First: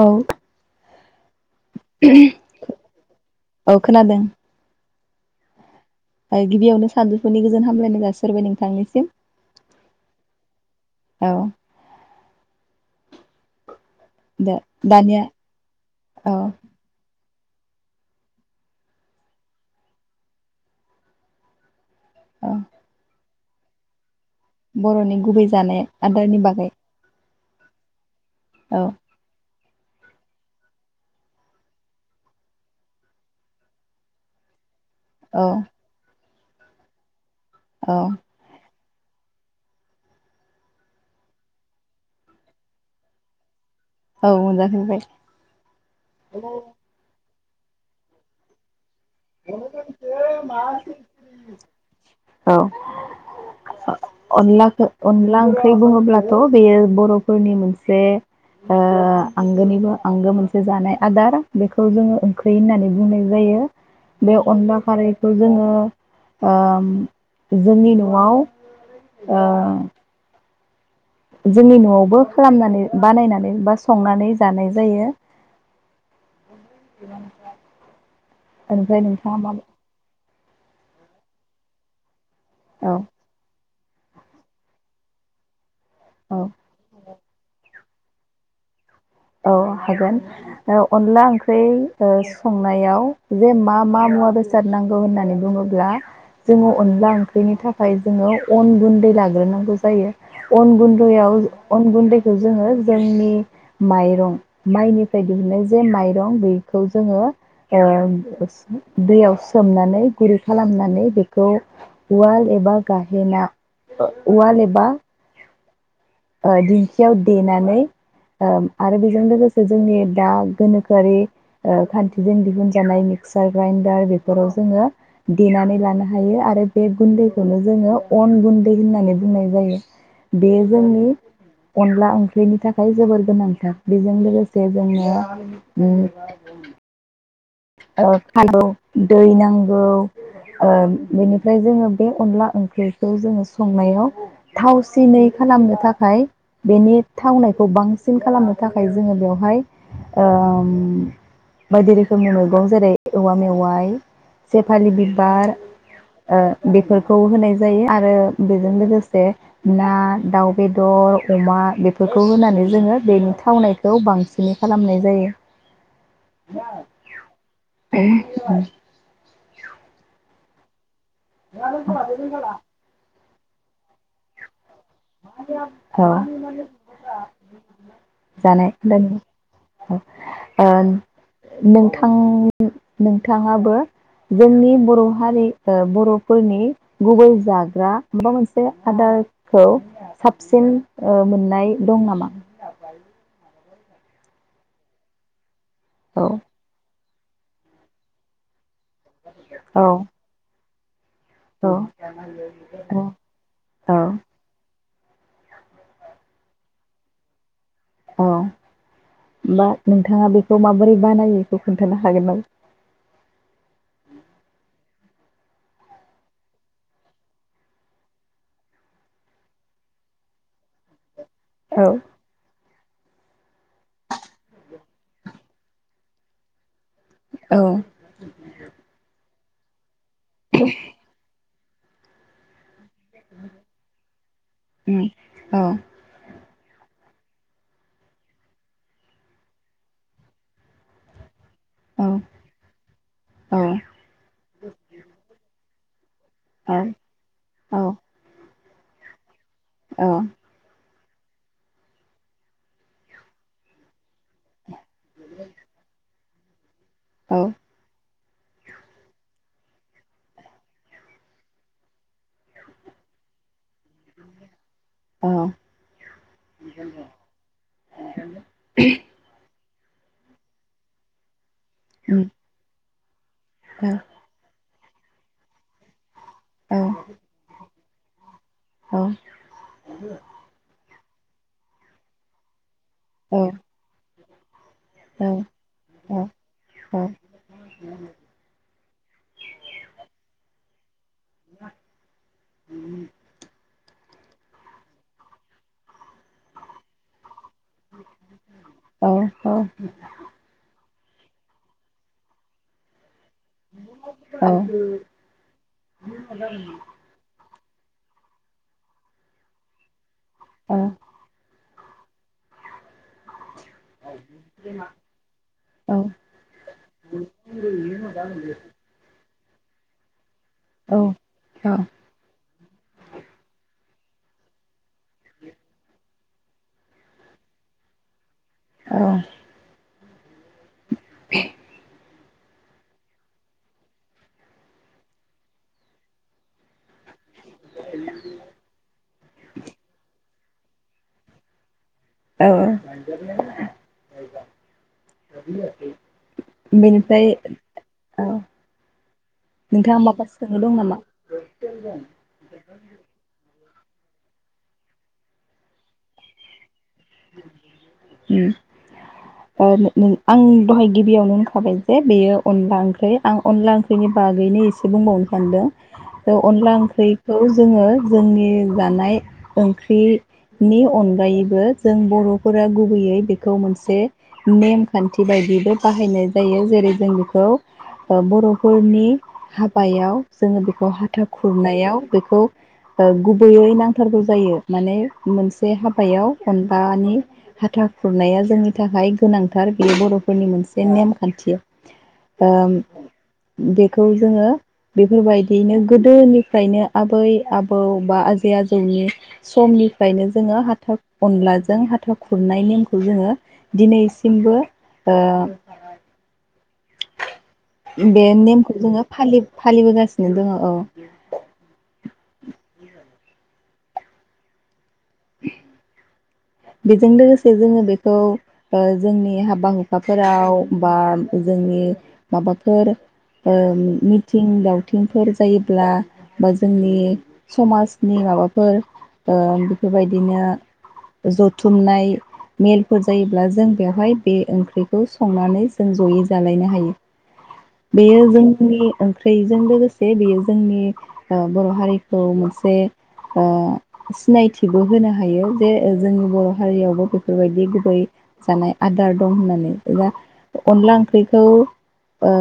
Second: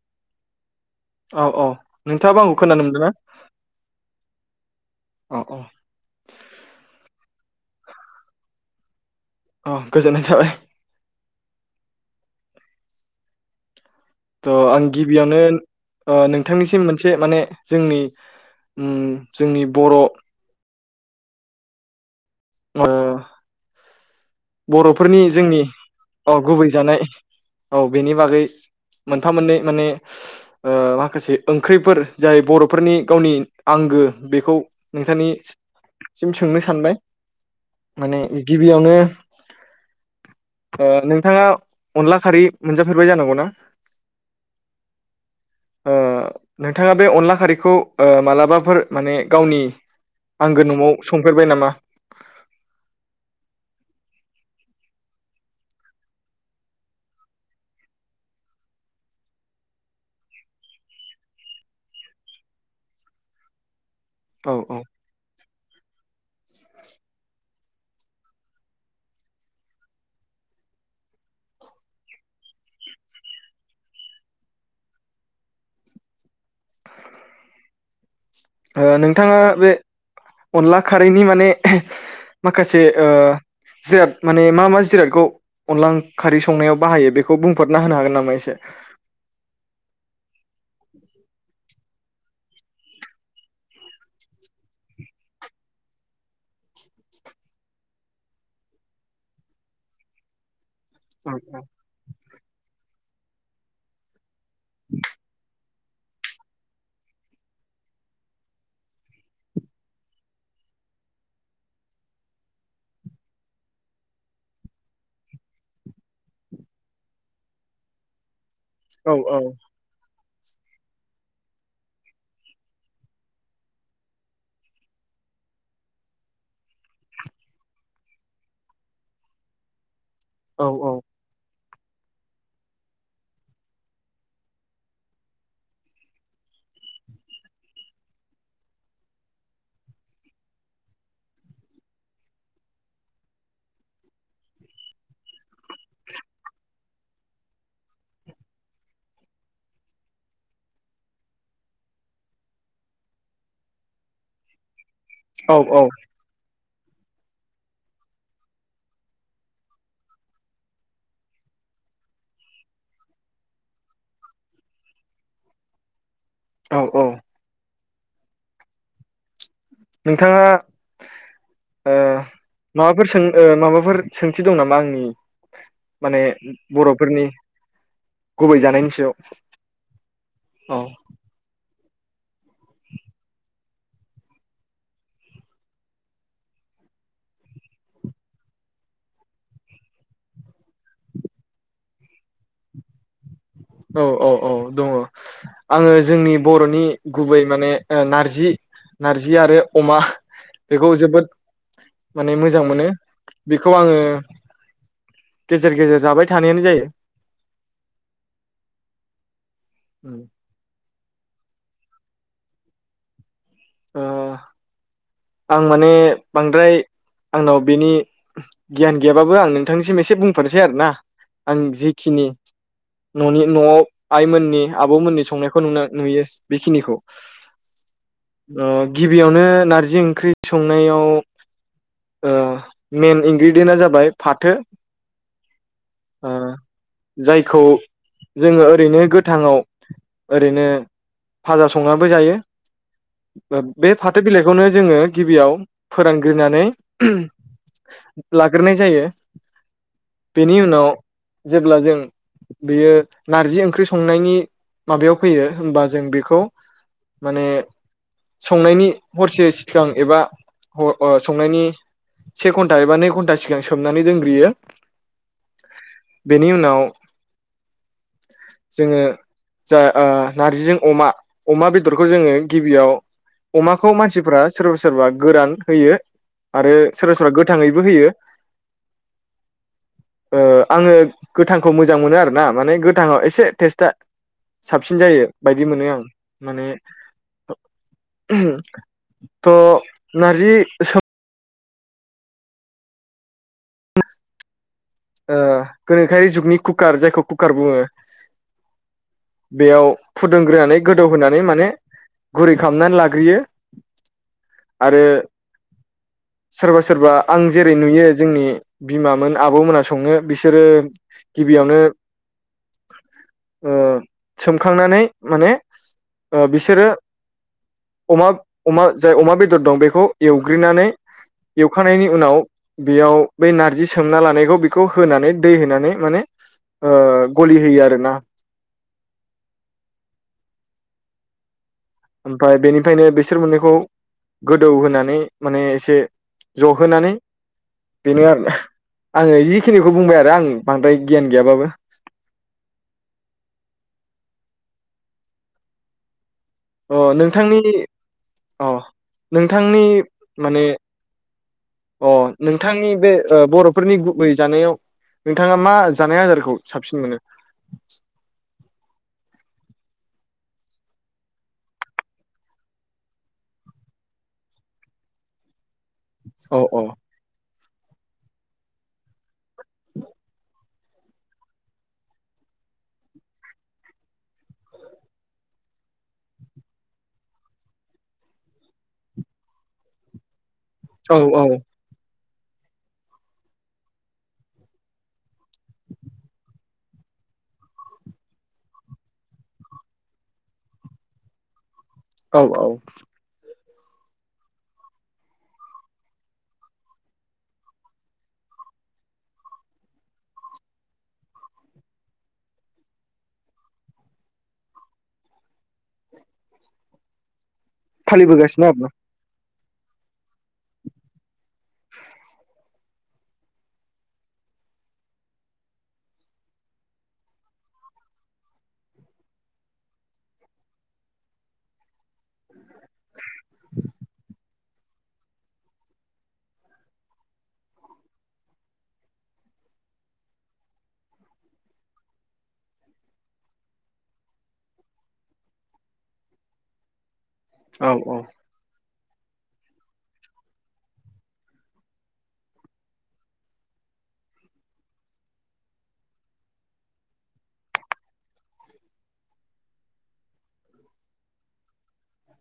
औ औ औ नोंथाङाबो आंखौ खोनानो मोनदोंना औ खोनादों अ अ ओ गिबियावनो सानजौफुनि गोजोन हामलायनाय जासिहरबाय नोंथांनिसिम अह गोजोननाय थाबाय औ दा थ' आं दानिया गिबियावनो ओ औ नोंथांनिसिम मोनसे माने जोंनि उम जोंनि बर' अह ओ बर'नि बर'फोरनि गुबै जोंनि जानाय आदारनि बा बागै गुबै जानाय औ बेनि बागै औ मोनफा मोननै माने ओ माखासे ओंख्रिफोर जाय बर'फोरनि गावनि आंगो बेखौ औ नोंथांनिसिम सोंनो सानबाय औ माने गिबियावनो ओ नोंथाङा अनला खारै मोनजाफेरबाय जानांगौ ना औ मोनजाफेरबाय अ नोंथां थाङा बे अनला खारिखौ ओ मालाबाफोर माने गावनि आंगो न'आव संफेरबाय नामा? औ। [unintelligible] अनलाखो अनला ओंख्रि बुङोब्लाथ' बेयो बर'फोरनि मोनसे ओ आंगोनिबो आंगो मोनसे जानाय आदार बेखौ जोङो ओंख्रि होननानै बुंनाय जायो। बे औ अनला औ खारैखौ जोङो ओ जोंनि न'आव ओ जोंनि न'आवबो खालामनानै बानायनानै बा संनानै जानाय जायो। ओ ओमफ्राय नोंथाङा मा बे अनला खारैनि माने माखासे औ ओ जिराद माने मा मा जिरादखौ अनदला औ खारै संनायाव बाहायो बे खौ बुंफोरना होनो हागोन नामा एसे अ हागोन। ओ अनला ओंख्रै ओ संनायाव जे मा-मा मुवा बे सारनांगौ होननानै बुङोब्ला जोङो अनला ओंख्रिनि थाखाय जोङो अन गुन्दै लाग्रोनांगौ जायो अन गुन औ दैयाव अन गुन्दैखौ जोङो जोंनि माइरं माइनिफ्राय दिहुननाय जे माइरं बेखौ जोङो ओ दैयाव सोमनानै गुरै खालामनानै बेखौ उवाल एबा गाहेना ओ उवाल एबा ओ दिंखियाव देनानै ओ आरो औ बेजों लोगोसे जोंनि दा गोनोखोआरि ओ खान्थिजों दिहुनजानाय मिक्सार ग्राइन्डार बेफोराव जोङो देनानै लानो हायो आरो बे गुन्दैखौनो जोङो अन गुन्दै होननानै बुंनाय जायो। बे औ जोंनि अनला ओंख्रिनि थाखाय जोबोर गोनांथार बेजों लोगोसे जोङो उम औ फालौ दै नांगौ। ओ बेनिफ्राय जोङो बे अनला ओंख्रिखौ जोङो संनायाव थावसिनै खालामनो थाखाय बेनि थावनायखौ बांसिन खालामनो थाखाय जोङो बेवहाय ओम बायदि रो खोमनि मैगं जेरै औवा मेवाइ सेेफालि बिबार औ औ ओ बेफोरखौ होनाय जायो आरो बेजों लोगोसे ना दाउ बेदर अमा बेफोरखौ होनानै जोङो बेनि थावनाय खौ बांसिनै खालामनाय जायो। औ-औ। [unintelligible] नोंथाङा होआनो ओ खोमालै रिजाला माबाफोर सों ओ माबाफोर सोंथि दं नामा आंनि [unintelligible] औ माने बर'फोरनि गुबै जानाय जानायनि लों सायाव? ओम औ नोंथां-नोंथाङाबो जोंनि बर' हारि ओ बर'फोरनि गुबै जाग्रा माबा मोनसे आदारखौ साबसिन ओ मोननाय ओ दं नामा? औ-औ-औ दङ आङो औ जोंनि बर'नि गुबै माने ओ नारजि-नारजि आरो औ अमा बेखौ जोबोद औ माने मोजां मोनो औ बेखौ औ आङो गेजेर-गेजेर जाबाय थानायानो जायो। औ होमबा नोंथाङा बेखौ माबोरै बानायो बेखौ खोन्थानो हागोन नामा? ओ [inaudible] आं माने बांद्राय आंनाव बिनि गियान गैयाबाबो आं नोंथांनिसिम एसे बुंफोरनोसै आरो ना आं औ जेखिनि न'नि न'आव आइमोननि आबमोननि संनायखौ नुनो नुयो बेखिनिखौ। औ। ओ गिबियावनो नारजि ओंख्रि संनायाव ओ मेइन इनग्रेडियेन्टआ जाबाय फाथो उम औ ओ जायखौ जोङो ओरैनो गोथाङाव ओरैनो फाजा औ संनानैबो जायो। औ ओ बे फाथो बिलाइखौनो जोङो गिबियाव फोरानग्रोनानै औ [unintelligible] लाग्रोनाय जायो। औ। बेनि उनाव जेब्ला जों बेयो नारजि ओंख्रि स संनायनि माबायाव फैयो होमबा जों बेखौ औ माने संनायनि हरसे सिगां एबा हर अ संनायनि से घन्टा एबा नै घन्टा सिगां सोमनानै दोनग्रोयो। औ बेनि उनाव जोङो जा ओ नारजिजों अमा, अमा बेदरखौ उम जोङो गिबियाव औ अमाखौ मानसिफोरा सोरबा सोरबा गोरान होयो आरो औ सोरबा सोरबा गोथाङैबो होयो। अ। ओ आङो गोथांखौ मोजां मोनो आरो ना माने गोथाङाव औ एसे टेस्टआ साबसिन जायो औ बायदि मोनो आं, माने [inaudible] [unintelligible] थ' नारजि सो [inaudible] ओ गोनोखोआरि जुगनि कुकार जायखौ कुकार बुङो, बेयाव फुदुंग्रोनानै गोदौहोनानै माने गुरै खालामनानै लाग्रोयो। आरो औ। सोरबा [inaudible] सोरबा आं जेरै नुयो जोंनि बिमामोन आब'मोना सङो बिसोरो औ गिबियावनो ओ सोमखांनानै माने औ ओ बिसोरो अमा [unintelligible] अमा जाय अमा बेदर दं बेखौ एवग्रोनानै औ औ एवखानायनि‌ उनाव बेयाव बै नारजि सोमना लानायखौ बेखौ होनानै दै होनानै माने ओ गलि होयो आरोना। ओ। [inaudible] आमफ्राय बेनिफ्रायनो बिसोर मोननैखौ गोदौहोनानै माने एसे जहोनानै बेनो आरोना। आङो जिखिनिखौ बुंबाय आरो आं बांद्राय गियान गैयाबाबो। औ। [unintelligible] अ बेनिफ्राय नोंथांनि ओ अ नोंथांनि नोंथाङा माबा सोंनो माने दं नामा? [unintelligible] अ नोंथांनि बे ओ बर'फोरनि गुबै जानायाव नोंथाङा मा जानाय आदारखौ साबसिन मोनो? उम। ओ नो नो आं दहाय गिबियावनो होनखाबाय जे बेयो अनला ओंख्रै। आं अनला ओंख्रै नि बागैनो एसे बुंबावनो सानदों। औ अनला ओंख्रिखौ जोङो जोंनि जानाय ओंख्रिनि अनगायैबो जों बर'फोरा गुबैयै बेखौ मोनसे नेमखान्थि बायदिबो बाहायनाय जायो जेरै जों बेखौ बर'फोरनि हाबायाव जोङो बेखौ औ हाथा औ खुरनायाव बेखौ ओ गुबैयै नांथारगौ जायो माने मोनसे हाबायाव अनलानि हाथा खुरनाया जोंनि थाखाय गोनांथार बेयो बर'फोरनि मोनसे नेमखान्थि औ औ ओम बेखौ जोङो बेफोरबायदियैनो गोदोनिफ्रायनो आबै आबौ बा आजै आजौनि समनिफ्रायनो जोङो हाथा अनलाजों हाथाव खुरनाय नेमखौ जोङो दिनैसिमबो ओ [unintelligible] बे फालिबोगासिनो आरोना नेमखौबो फालि फालिबोगासिनो दङ', औ। [inaudible] बेजों लोगोसे जोङो बेखौ जोंनि हाबा हुखाफोराव बा जोंनि माबाफोर ओ मिथिं दावथिंफोर जायोब्ला बा जोंनि समाजनि माबाफोर बेफोरबायदिनो जथुमनाय मेलफोर जायोब्ला जों बेवहाय बे ओंख्रिखौ संनानै जों जयै जालायनो हायो। औ औ बेयो जोंनि ओंख्रि थैजों लोगोसे बेयो जोंनि बर' हारिखौ मोनसे ओ सिनायथि थिबो होनो हायो जे जोंनि बर' हारियावबो बेफोरबायदि गुबै जानाय आदार दं होननानै एबा अनला ओंख्रिखौ ओ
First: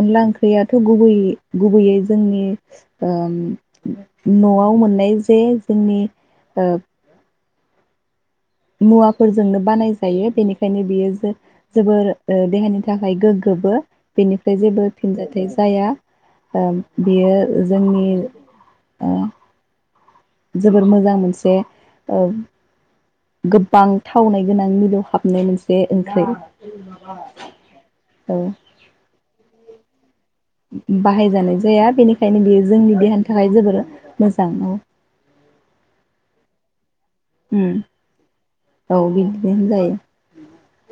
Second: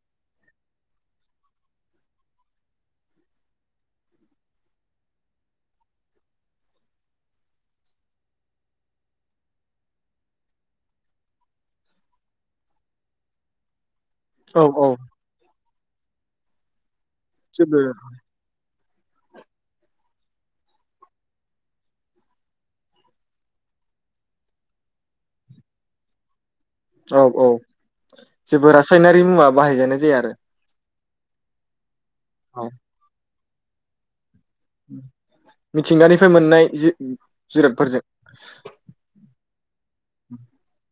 अनला ओंख्रियाथ' गुबैयै-गुबैयै जोंनि ओ न'आव मोननाय जे जोंनि ओ मुवाफोरजोंनो बानाय जायो बेनिखायनो बियो जो जोबोर देहानि थाखाय गोग्गोबो बेनिफ्राय औ जेबो औ फिनजाथाइ जाया ओ बियो जेबो जोंनि ओ जोबोर मोजां मोनसे ओ गोबां थावनाय गोनां मिलौ हाबनाय मोनसे ओंख्रि। औ औ औ जेबो रासायनारि मुवा बाहायजानाय जाया आरो। बाहायजानाय जाया बेनिखायनो बियो जोंनि देहानि थाखाय जोबोर मोजां औ। मिथिंगानिफ्राय मोननाय उम जि-जिरादफोरजों औ बिदिनो होन जायो। [unintelligible]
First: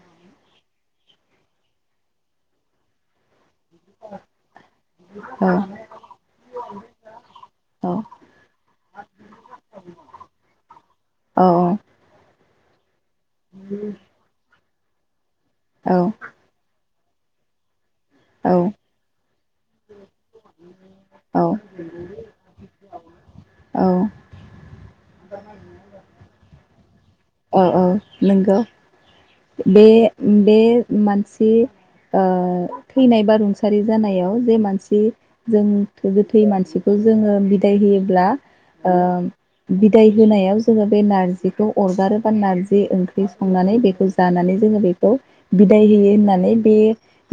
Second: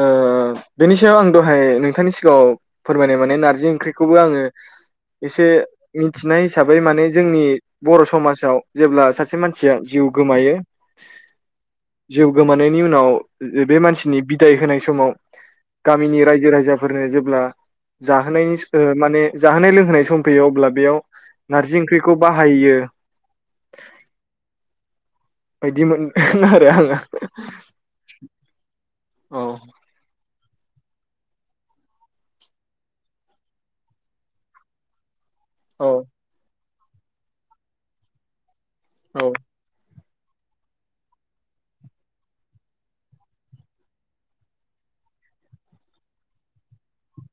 ओ बेनि सायाव आं दहाय नोंथांनि सिगाङाव फोरमायनाय माने नार्जि ओं ख्रिखौबो आङो [unintelligible] बे मिथिनाय हिसाबै माने जोंनि औ बर' समाजाव जेब्ला सासे मानसिया जिउ गोमायो औ औ जिउ गोमानायनि उनाव बे मानसिनि बिदाय होनाय समाव औ गामिनि रायजो राजा फोरनो जेब्ला जाहोनायनि औ ओ माने जाहोनाय लोंहोनाय सम फैयो अब्ला बेयाव औ नारजि ओंख्रिखौ बाहायो। औ बायदि मोनदों आरो आङो। औ औ नंगौ औ बे-बे मानसि ओ थैनाय बा रुंसारि जानायाव जे मानसि जों औ थो गोथै मानसिखौ जोङो बिदाय होयोब्ला ओ औ बिदाय होनायाव जोङो बे नारजिखौ अर नारोबा नारजि ओंख्रि संनानै बेखौ जानानै जोङो बेखौ बिदाय होयो होननानै बे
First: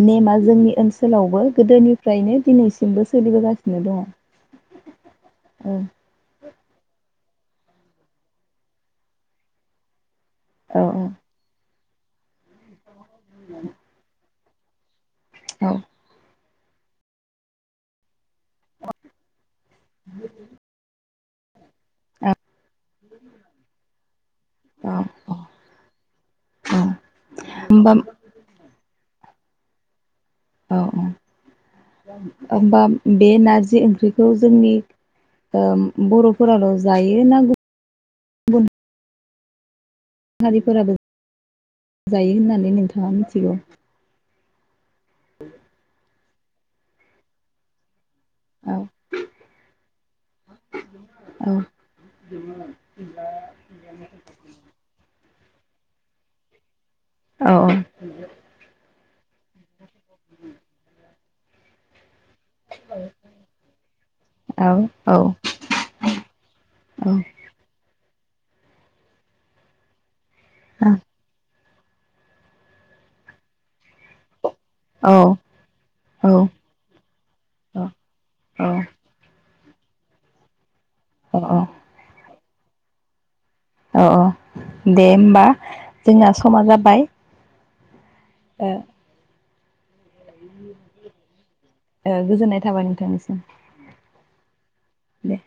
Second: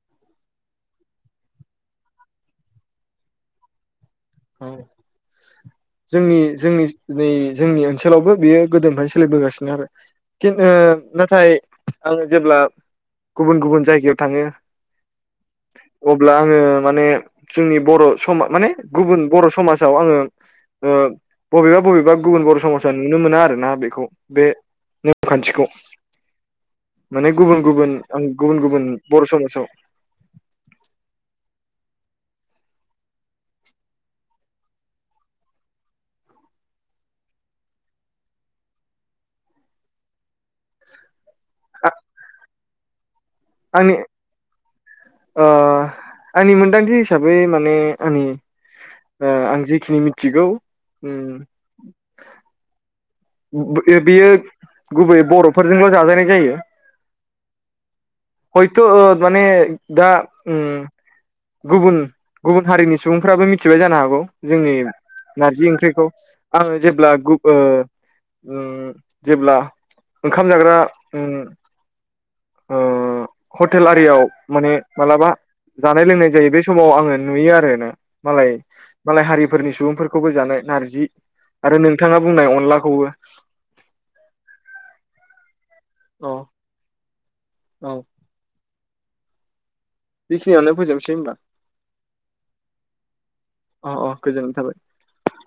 नेमाव जोंनि ओनसोलावबो गोदोनिफ्रायनो दिनैसिमबो सोलिबोगासिनो दङ। औ उम जोंनि जोंनि नै जोंनि ओनसोलावबो बेयो गोदोनिफ्रायनो सोलिबोगासिनो आरो। खिन ओ औ नाथाय आं जेब्ला गुबुन गुबुन जायगायाव थाङो औ अब्ला आङो माने जोंनि बर' सम माने गुबुन बर' समाजाव आङो ओ बबेबा बबेबा गुबुन बर' समाजा नुनो मोना आरोना बेखौ बे औ नेमखान्थिखौ। औ माने गुबुन होमबा गुबुन आं गुबुन गुबुन बर' समाजाव औ औ होनबा बे नारजि ओंख्रिखौ जोंनि बर'फोराल' जायो ना गुबुन हारिफोराबो जायो होननानै नोंथाङा मिथिगौ? आंनि ओ आंनि मोनदांथि हिसाबै माने ओम आंनि औ आं जेखिनि मिथिगौ उम [inaudible] [inaudible] बियो गुबै बर'फोरजोंल' जाजानाय जायो। औ औ [inaudible] हयथ' ओ माने दा उम गुबुन गुबुन हारिनि सुबुंफ्राबो मिथिबाय जानो हागौ औ जोंनि औ औ नारजि ओंख्रिखौ आङो जेब्ला औ ओ ओम जेब्ला ओंखाम जाग्रा उम ओ ओ हटेल आरियाव माने मालाबा जानाय लोंनाय जायो बे समाव आङो नुयो आरो ना मालाय औ मालाय हारिफोरनि सुबुंफोरखौबो जानाय नारजि अ अ आरो नोंथाङा बुंनाय अनलाखौबो अ दे होमबा अ जोंना समा जाबाय। औ ओ बेखिनियावनो फोजोबनोसै होमबा ओ गोजोननाय थाबाय नोंथांनिसिम अ अ गोजोननाय थाबाय। दे